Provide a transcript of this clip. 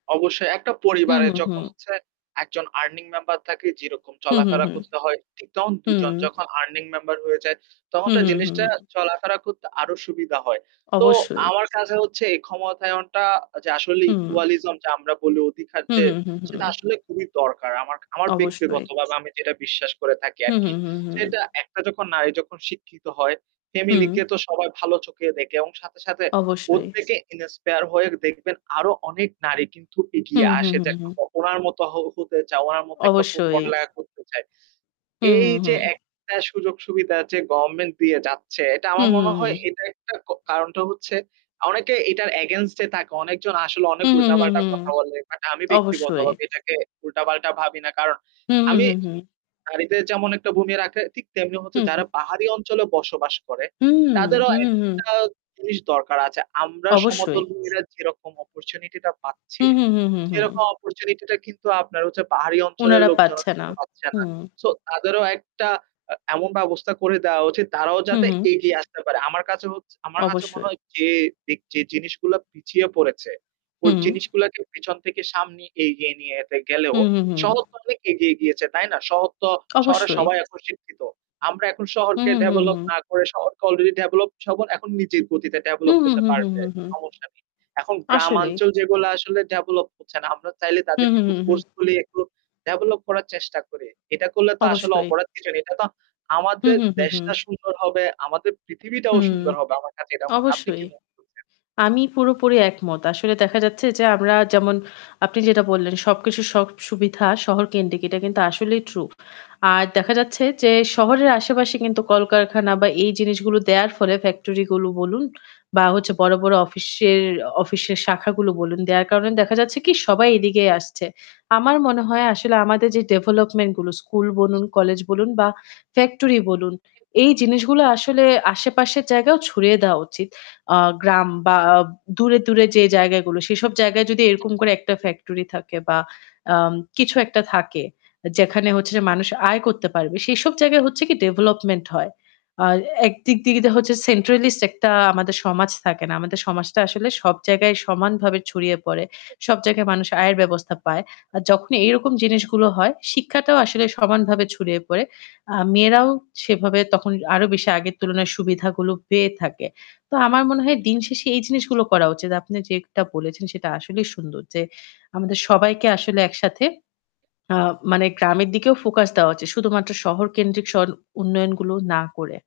অবশ্যই একটা হুম, পরিবারে হুম, যখন হুম। হচ্ছে একজন আর্নিং মেম্বার থাকে যেরকম হু, হু, চলাফেরা হু। করতে হয়, ঠিক তখন হুম। দুজন যখন আর্নিং মেম্বার হয়ে যায় তখন হু, তো হু, হু, জিনিসটা হু। চলাফেরা করতে আরো সুবিধা হয়। তো অবশ্যই। আমার কাছে হচ্ছে এই ক্ষমতায়নটা যে আসলে হু। ইকুয়ালিজম যে আমরা বলি অধিকার হুম, যে হুম, হুম, সেটা হুম। আসলে খুবই দরকার। আমার আমার অবশ্যই। ব্যক্তিগতভাবে আমি যেটা বিশ্বাস করে থাকি হুম, আরকি। হুম, হুম, হুম। সেটা একটা যখন নারী যখন শিক্ষিত হয় হুম। ফ্যামিলিকে তো সবাই ভালো চোখে দেখে এবং সাথে, সাথে অবশ্যই। প্রত্যেকে ইন্সপায়ার হয়ে দেখবেন আরো অনেক নারী কিন্তু হু। এগিয়ে হুম, আসে যে হুম, হুম। একরকম ওনার মত হ হতে চাওয়া উনার মত একটা অবশ্যই। প-পড়ালেখা করতে চায়। হুম, হুম, এইযে হুম। একটা সুযোগ-সুবিধা যে গভর্নমেন্ট দিয়ে যাচ্ছে। এটা হু, আমার হু, মনে হয় হু। এটা একটা ক কারণটা হচ্ছে অনেকে এটার এগেইনস্ট এ থাকে। অনেকজন আসলে অনেক হু, হু, হু, উল্টা-পাল্টা হুম। কথা বলে। বাট আমি ব্যক্তিগত অবশ্যই। ভাবে এটাকে উল্টা-পাল্টা ভাবি না। কারণ হুম, হুম, আমি হুম, হুম। নাড়িদের যেমন একটা ভূমি রাখে ঠিক তেমনি হচ্ছে হুম, হু। যারা পাহাড়ি অঞ্চলে বসবাস করে হুম, হুম, তাদেরও হুম, হুম। একটা জিনিস দরকার আছে। আমরা অবশ্যই। সমতল ভূমিরা যেরকম অপরচুনিটিটা পাচ্ছি। হুম, হুম, হুম, হুম, হুম। সেরকম অপরচুনিটিটা কিন্তু আপনার হচ্ছে পাহাড়ি অঞ্চলের উনারা লোকজনও পাচ্ছে না। কিন্তু পাচ্ছে হু। না। সো তাদেরও একটা আ এমন ব্যবস্থা করে দেওয়া উচিত তারাও হু, যাতে হু। এগিয়ে আসতে পারে। আমার কাছে হছ আমার কাছে মনে অবশ্যই। হয় যে যে যে জিনিসগুলা পিছিয়ে পড়েছে ওই হুম। জিনিসগুলাকে পেছন থেকে সামনে এগিয়ে নিয়ে যেতে গেলেও হুম, হুম, হুম, হুম। শহর তো অনেক এগিয়ে গিয়েছে। তাই না? শহর তো শহরের অবশ্যই। সবাই এখন শিক্ষিত আমরা এখন হুম, শহরকে হুম, হুম, ডেভেলপ হুম। না করে শহরকে অলরেডি ডেভেলপ শহর এখন নিজের গতিতে হু, ডেভেলপ হু, হতে হু, হু, হু, পারবে। হু, হু। সমস্যা নেই। এখন আসলে। গ্রামাঞ্চল যেগুলা আসলে ডেভেলপ হচ্ছে না, আমরা চাইলে হুম, তাদেরকে হুম, একটু হুম, হুম। ফোর্সফুলি একটু ডেভেলপ করার চেষ্টা করি। এটা করলে তো আসলে অবশ্যই। অপরাধ কিছু নেই। এটা তো হুম, আমাদের হুম, হুম, হুম। দেশটা সুন্দর হবে, আমাদের পৃথিবীটাও হুম, সুন্দর হবে। আমার কাছে এটা মনে হয়। আপনি অবশ্যই। কি মনে করছেন? আমি পুরোপুরি একমত। আসলে দেখা যাচ্ছে যে আমরা যেমন আপনি যেটা বললেন সবকিছু সব সুবিধা শহর কেন্দ্রিক। এটা কিন্তু আসলেই ট্রু। আর দেখা যাচ্ছে যে শহরের আশেপাশে কিন্তু কলকারখানা বা এই জিনিসগুলো দেয়ার ফলে ফ্যাক্টরি গুলো বলুন বা হচ্ছে বড়, বড় অফিসের অফিসের শাখাগুলো বলুন। দেয়ার কারণে দেখা যাচ্ছে কি সবাই এদিকেই আসছে। আমার মনে আসলে আমাদের যে ডেভেলপমেন্ট গুলো স্কুল বলুন, কলেজ বলুন বা ফ্যাক্টরি বলুন এই জিনিসগুলো আসলে আশেপাশের জায়গায়ও ছড়িয়ে দেওয়া উচিত। আ গ্রাম বা দূরে, দূরে যে জায়গাগুলো সেসব জায়গায় যদি এরকম করে একটা ফ্যাক্টরি থাকে বা আম কিছু একটা থাকে যেখানে হচ্ছে যে মানুষ আয় করতে পারবে। সেসব জায়গায় হচ্ছে কি ডেভেলপমেন্ট হয়। আর এক দিক দিক দিয়ে হচ্ছে সেন্ট্রালিস্ট একটা আমাদের সমাজ থাকে না। আমাদের সমাজটা আসলে সব জায়গায় সমানভাবে ছড়িয়ে পড়ে। সব জায়গায় মানুষ আয়ের ব্যবস্থা পায়। আর যখনই এই রকম জিনিসগুলো হয়, শিক্ষাটাও আসলে সমানভাবে ছড়িয়ে পড়ে। আ মেয়েরাও সেভাবে তখন আরো বেশি আগের তুলনায় সুবিধাগুলো পেয়ে থাকে। তো আমার মনে হয় দিন শেষে এই জিনিসগুলো করা উচিত। আপনি যেটা বলেছেন সেটা আসলেই সুন্দর যে আমাদের সবাইকে আসলে একসাথে আ মানে গ্রামের দিকেও ফোকাস দেওয়া উচিত। শুধুমাত্র শহর কেন্দ্রিক শর উন্নয়ন গুলো না করে।